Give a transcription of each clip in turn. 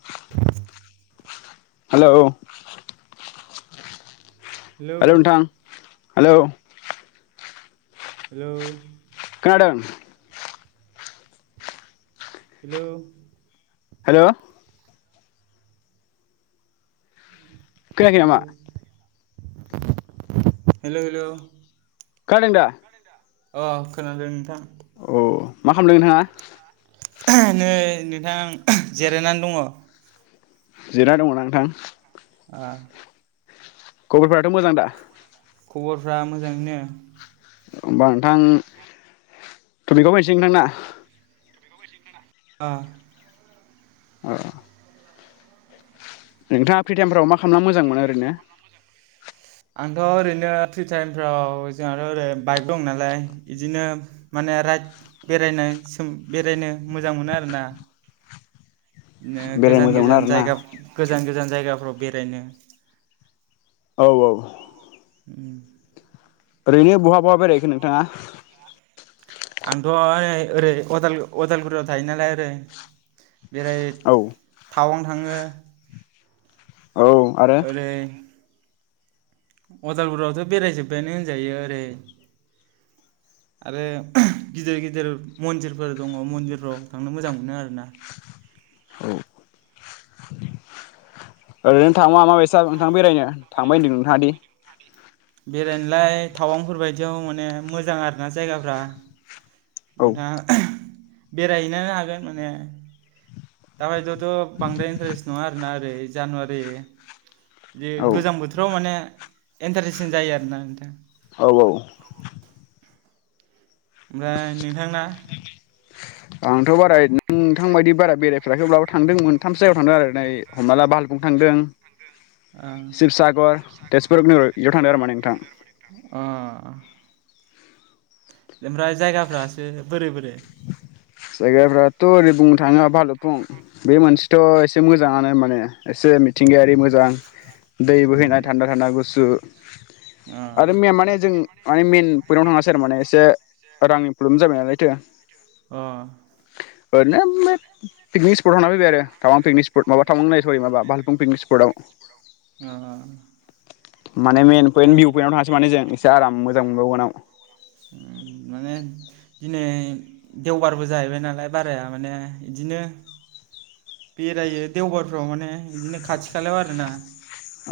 [inaudible] Hello hello hello hello खोनादों hello hello खोनायाखै hello नामा हेलौ हेलौ खोनादों दा अ खोनादों नोंथां अ मा खालामदों नोंथाङा नै नोंथां जिरायनानै दङ जिरायना दङना नोंथां आ खबरफोराथ मोजां दा खबरफ्रा मोजाङैनो होमबा नोंथां टपिकआव फैनोसै नोंथांना। अ अ नोंथाङा फ्रि टाइमफ्राव मा खालामना मोजां मोनो ओरैनो आंथ ओरैनो फ्रि टाइमफ्राव जोंहाथ ओरै बाइक दं नालाय बिदिनो माने राइड बेरायनो बेरायनो मोजां मोनो आरोना बिदिनो बेरायनो गोजान मोजां मोनो गोजान आरोना जायगा गोजान गोजान जायगाफ्राव बेरायनो औ औ उम ओरैनो बहा बहा बेरायहैखो नोंथाङा? आंथ ओहाय ओरै अदाल-अदालगुरियाव थायो नालाय ओरै बेराय औ थावां थाङो औ आरो उदालगुरियावथ बेरायजोब्बायानो होनजायो ओरै आरो गिदिर गिदिर मन्दिरफोर दङ मन्दिरफ्राव थांनो मोजां मोनो आरो ना ओरैनो थांबा माबायसा नोंथां बेरायनो थांबाय होनदों नोंथाङादि बेरायनोलाय टावांफोर बादियाव माने मोजां आरो ना जायगाफ्रा औ नोंथाङा बेरायहैनो हागोन माने दाबायदियाव थ बांद्राय इन्टारेस्ट नङा आरोना बे जानुवारि बे औ गोजां बोथोराव माने एन्टारटेसन्टसिन जायो आरोना नोंथां औ औ ओमफ्राय नोंथांना आंथ बारा [unintelligible] नोंथां बायदि बारा बेरायथ आखै अब्लाबो थांदों मोनथामसो जायगायाव थांदों आरो नायै हमना ला बाहालगुं थांदों अ सिबसागर तेजपुर नौ बेयाव थांदों आरो माने नोंथां अ ओमफ्राय जायगाफ्रासो बोरै बोरै जायगाफ्राथ ओरै बुंनो थाङा भालुफुं बे मोनसेथ एसे मोजाङानो माने एसे मिथिंगायारि मोजां दै बोहैनाय उम थान्दा थान्दा गुसु अ आरो मैया माने जों माने मेन फोराव थाङासै आरो माने एसे रांनि प्रब्लेम जाबाय नालायथो अ ओरैनो पिकनिक स्पट आव थांना फैबाय आरो। औ आं पिकनिक स्पट माबा थांमोन होन्नाय सरि माबा बाल फं पिनिक स्पटआव। अ माने मेन पइन्ट भिउ पइन्टआव थाङासै माने जों एसे आराम मोजांबावगोनाव। उम माने दिनै देवबारबो जाहैबाय नालाय बाराया माने बिदिनो बेरायो देवबारफ्राव माने बिदिनो खाथि खालायाव आरोना।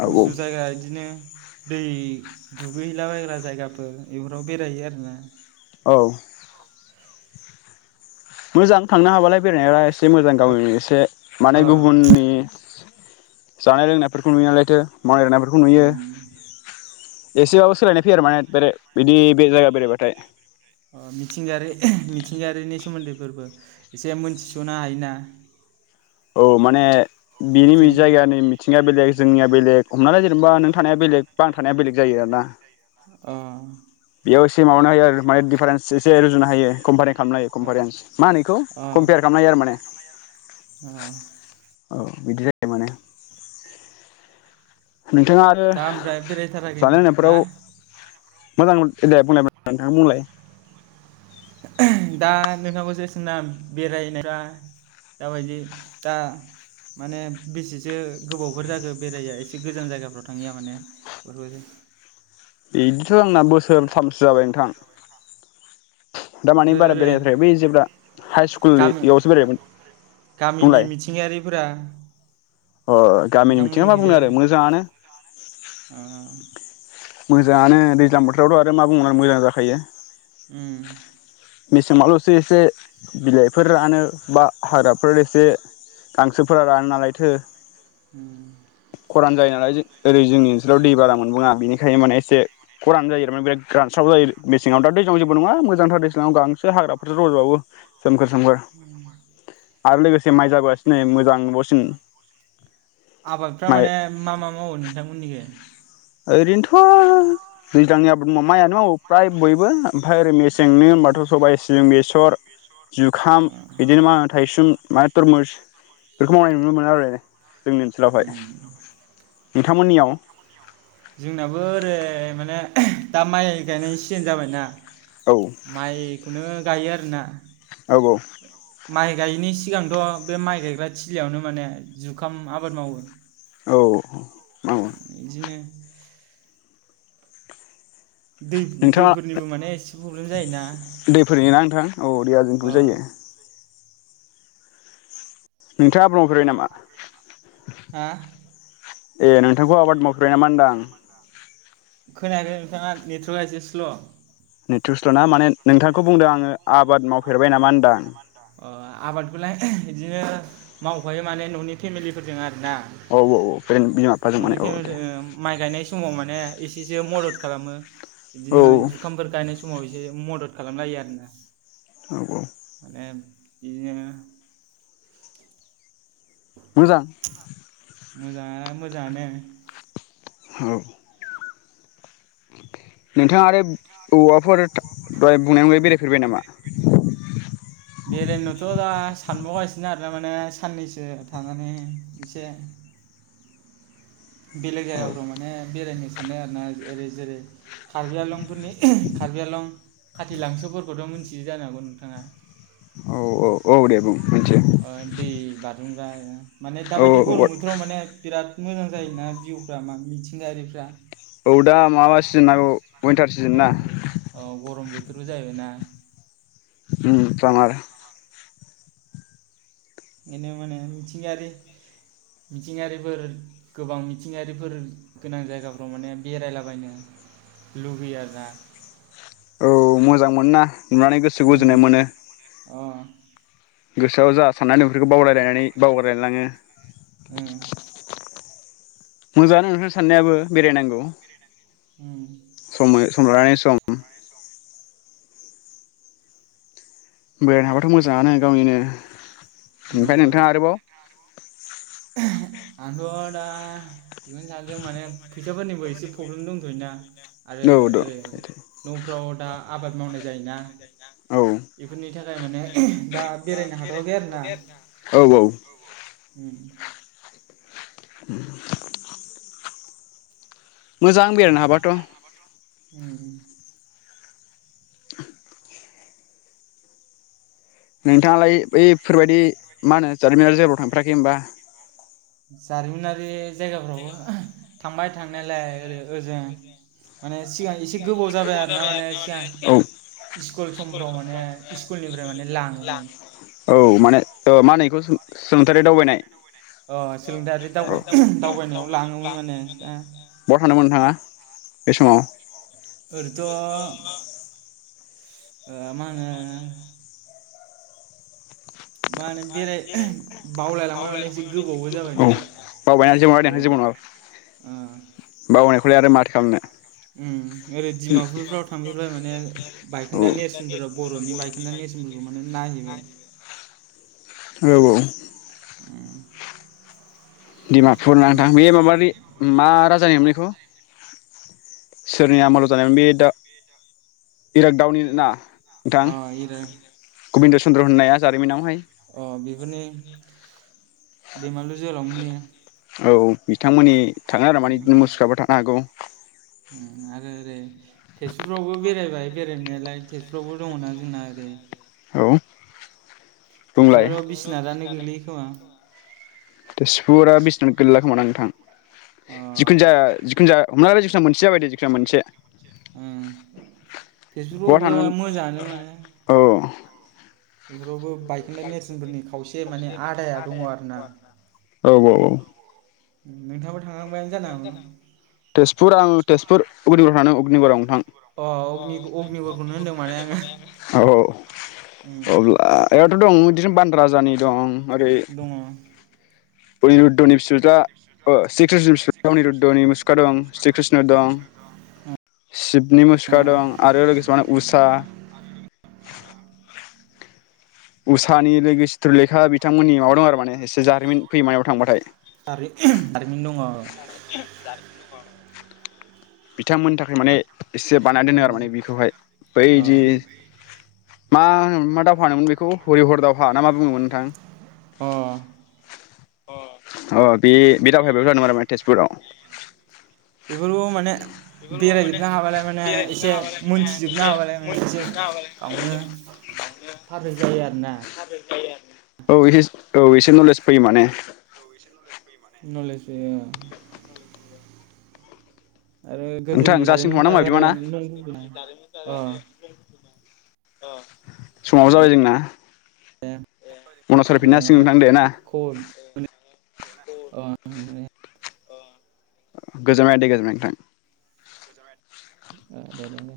औ गुसु जायगा इदिनो। दै दुगैहैलाबायग्रा जायगाफोर बेफोराव बेरायो आरोना। औ। मोजां थांनो हाबालाय। बेरायनाया एसे मोजां गाव एसे माने अ गुबुननि जानाय लोंनायफोरखौ नुया लायथो। मावदेरनायफोरखौ नुयो। उम एसेबाबो सोलायनाय फैयो आरो माने बेरे बिदि बे जायगा बेरायबाथाय। अ मिथिंगायारि मिथिंगायारिनि सोमोन्दैफोरबो एसे मोनथिसनो हायोना। औ माने बिनि जों जायगानि मिथिं निया बेलग जोंनिया बेलेग हमनानै ला जेनेबा नों थानाया बेलेग बा आं थानाया बेलेग जायो आरोना। अ बेयाव इसे माबाना होयो आरो दिफारेनस इसे रुजुनो हायो खमबारे खालामनो हायो कमफारेन्स मा होनो अ कमपेयार खालामनो हायो आरो माने। अ औ बिदि जायो माने। नोंथाङा आरो दा ओमफाय बेराय थाराखै जानाय हा। लोंनायफोराव मोजां दे बुंलाय नोंथां बुंलाय। दा नोंथांखौसो सोंदों आं बेरायनाय दा बायदि दामाने बेसेसो गोबावफोर जाखो बेराया एसे गोजान जायगाफ्राव थाङैया माने बेफोरबायदि। बिदिथ आंना बोसोरथामसो जाबाय नोंथां। दा माने आरो बारा ओरै बेरायनाय थाराखैय बै जेब्ला हाइ स्कुलनि गामि इयावसो बेरायमोन गामिनि बुंलाय। मिथिंगायारिफोरा अ गामिनि बिथिंङा मा बुंनो नोंथांमोननिखैजाय आरो मोजाङानो। ओ मोजाङानो दैज्लां बोथोरावथ आरो मा बुंनानै मोजां जाखायो। उम। मेसेङावलसो एसे बिलाइफोर रानो बा हाग्राफोर एसे गांसोफोरा रानो नालायथो। उम। खरान जायो नालाय ओरै जोंनि ओनसोलाव अ दै बारा मोनबाङा बेनिखायनो माने एसे। खरान जायो माने बिराद रानस्राव जायो मेसेंङाव दा दैजां जेबो नंङा मोजांथार लां गांसो हाग्राफोर रजबावो सोमखोर सोमखोर आरो लोगोसे माइ जाबोगासिनो नै मोजां नुबावसिगोन। आबादफ्रा माने मा मा मावो नोंथांमोननिखै? ओरैनोथ दैजांनि आबाद माइयानो मावो फ्राय बयबो ओमफ्राय ओरै मेस सेंनि होनबाथ सबाइ, सिबि, बे सर जुखाम बिदिनो मा होनो थायसुम मा तरमुस बेफोरखौ मावनाय नुनो मोनो आरो। जोंनि ओनसोलावहाय। उम नोंथांमोननियाव जोंनाबो ओरै माने दा माइ गायनायनि सिजेन जाबायना औ माइखौनो गायो आरोना औ औ माइ गायैनि सिगांथ बे माइ गायग्रा थिलियावनो माने जुखाम आबाद मावो। औ इदिनो नोंथाङा दै-दैफोरनिबो माने एसे प्रब्लेम जायोना दै फोरोङोना नोंथां औ दैया अ जोंखौबो जायो नोंथाङा ब्रफेरबाय नामा? हा ए नोंथांखौ आबाद मावफेरबाय नामा होनदां? खोनायाखै नोंथांङा नेटवर्कआ एसे स्ल नेट्र स्ल ना माने नोंथांखौ बुंदों आंङो आबाद मावफेरबाय नामा होनदां? अ आबादखौलाय बिदिनो मावफायो माने ननि फेमिलिफोरजों आरो औ औ औ बिमाफा बिफाजों मा ने औ दे ओ माइ गायनाय समाव माने एसेसो मदद खालामो। औ बिदिनो जुखामफोर गायनाय समाव एसे मदद खालामलायो आरोना औ औ ए इदिनो मोजां मोजांङा मोजांङानो। हौ नोंथाङा आरो औवाफोर दहाय बुंनायावहाय बेरायफैबाय नामा? बेरायनोथ दा सानबावगासिनो आरो माने सान्नैसो थानानै एसे बेलेग औ जागायाफोराव माने बेरायनोसै सानो आरोना ओरै जेरै कार्बि आलं फोरनि कार्बि आलं खाथि लांस'फोरखौथ मिथियो जानो हागौ नोंथाङा? औ औ औ दे बुं। मोनथियो अ दै बार थुंग्रायो माने औ दाबायदि गरम औ बोथोराव माने बिराद मोजां जायोना भिउफ्रा माने मिथिंगायारिफ्रा औ दा माबा सिजोन नांगौ विन्टार सिजोन ना। रूजायबायना। उम सामार बेनो माने मिथिंगायारि मिथिंगारिफोर गोबां मिथिंगायारिफोर गोनां जायगाफ्राव माने बेरायलाबायनो लुुबैयो आरोना। औ मोजां मोनोना नुनानै गोसोखौ उम गोजोन्नाय मोनो। अ गोसोआव जा सान्नानै दं बेफोरखौ बावलायलायनानै बावगारलायलाङो। उम। मोजाङानो नोंथां सान्नायाबो बेरायनांगौ। उम। सम ओ समलानानै सम। बेरायनो हाबाथ मोजाङानो गावनिनो ओमफ्राय मोजां। नोंथाङा आरोबाव आंथ दा बेखौनो सान्दों माने फैसाफोरनि बो एसे प्रब्लेम दंथयोना आरो औ द ओरै न'फ्राव दा आबाद मावनाय जायोना औ बेफोरनि थाखाय माने ओ दा बेरायनो हाथवाखै आरो ना। औ औ। उम [inaudible] [unintelligible] मोजां बेरायनो हाबाथ। उम। नोंथाङालाय बैफोरबायादि मा होनो जारिमिनाव जायगायाव थांफेराखै होमबा? जारिमिनारि जायगाफ्रावबो थांबाय थांनायलाय ओरै ओजों माने सिगां एसे गोबाव जाबाय आरो ना माने सिगां स्कुल समफ्राव माने स्कुलनिफ्राय माने लाङोमोन औ औ माने ओ मा होनो एखौ सो-सोलोंथाय दावबायनाय अ सोलोंथायारि दावबाय दावबायनायाव लाङोमोन माने ओ। बहा थांदोंमोन नोंथाङा बे समाव। ओरैथ। ओ मा होनो। मा होनो औ बेराय बावबायना जेबो बावलायलांबाय माने एसे नङा गोबावबो दे जाबायना जेबो नङा ओरै बावनायख। खौलाय आरो माथो खालामनो। ओ ओरैडिमापुरफ्राव थांफेरबाय माने औ बायखोन्दा नेरसोनफोराव बरनि गायखोन्दा नेरसोनफोरखौ माने नायहैबाय। औ औ। उम डिमापुर नानोंथां बे माबानि मा राज। जानायमोनलाय एखौ सोरनि आमालाव जानायोन बे दा। इरागदावनि ना नोंथां। अ इरा गबिन्द चन्द्र होननाया जारिमिनावहाय। अ बेफोरनि। दैमालु। जोहोलामोन एयो। औ बिथांमोननि। थाङा आरो माने मुसुफ्राबो थानो हागौ। उम आरो ओरै तेजपुरावबो बेरायबाय बेरायनायालाय तेजपुरावबो दङना जोंना ओरै। औ। बुंलाय थेसफुराव बिसिनाथानो गोग्लैयो खोमा। तेसफुरा बिसनाथ गोलैला खोमा दां। अ जिखुन जा जिखुन जा [unintelligible] [unintelligible] जाबाय दे मोनसे उम बहा तेजपुरफ्रावबो थांदोमोन मोजाङानो माने औ। [unintelligible] नेरसोनफोरनि खावसे औ माने आदाया दङ आरोना औ औ। नोंथां तेजपुर आङो तेजपुर अग्निगर थांदोंमोन अग्निगराव नोंथां। अ अग्नि अग्निगरखौनो होनदों माने आङो औ उम औ अब्ला। [unintelligible] दं बिदिनो बान राजानि दं। ओरै दङ। अनिरुद्धनि फिस [unintelligible] [unintelligible] दं स्री कृष्ण दं। शिबनि मुसुखा दं आरो लोगोसे उसा उसानि लोगो सित्रलेखा बि बिथांमोननि माबा दं आरो माने एसे जारिमिन फै मायावबा थांबाथाय दारि दारिमिन दङ अ जारिमिन दङ बिथांमोननि थाखाय माने एसे बानायना दोनो आरो माने बेखौहाय बैदि मा मा दावहानोमोन बेखौ हरि हर दावहा ना मा बुङोमोन नोंथां अ अ बे बे दावहाया बेयाव जादोंमोन आरो तेजपुराव बेफोरखौ माने बेरायजोबनो हाबालाय माने एसे मोनथिजोबनो हाबालाय माने एसे गावनो पारफेक जायो आरोना। औ ए औ एसे नलेज फैयो माने। औ नलेज फैयो माने। नलेज फैयो औ आरो नोंथां गोदोनि जासिगोन खोमा ना होमबा बिदिबा ना जारिमिनफोरा [unintelligible] अ समाबो दे जाबाय जोंना। [unintelligible] मनसर ओ माला [unintelligible] दे ना खबर अ मोनो गोजोनबाय दे गोजोनबाय नोंथां। अ दे दे दे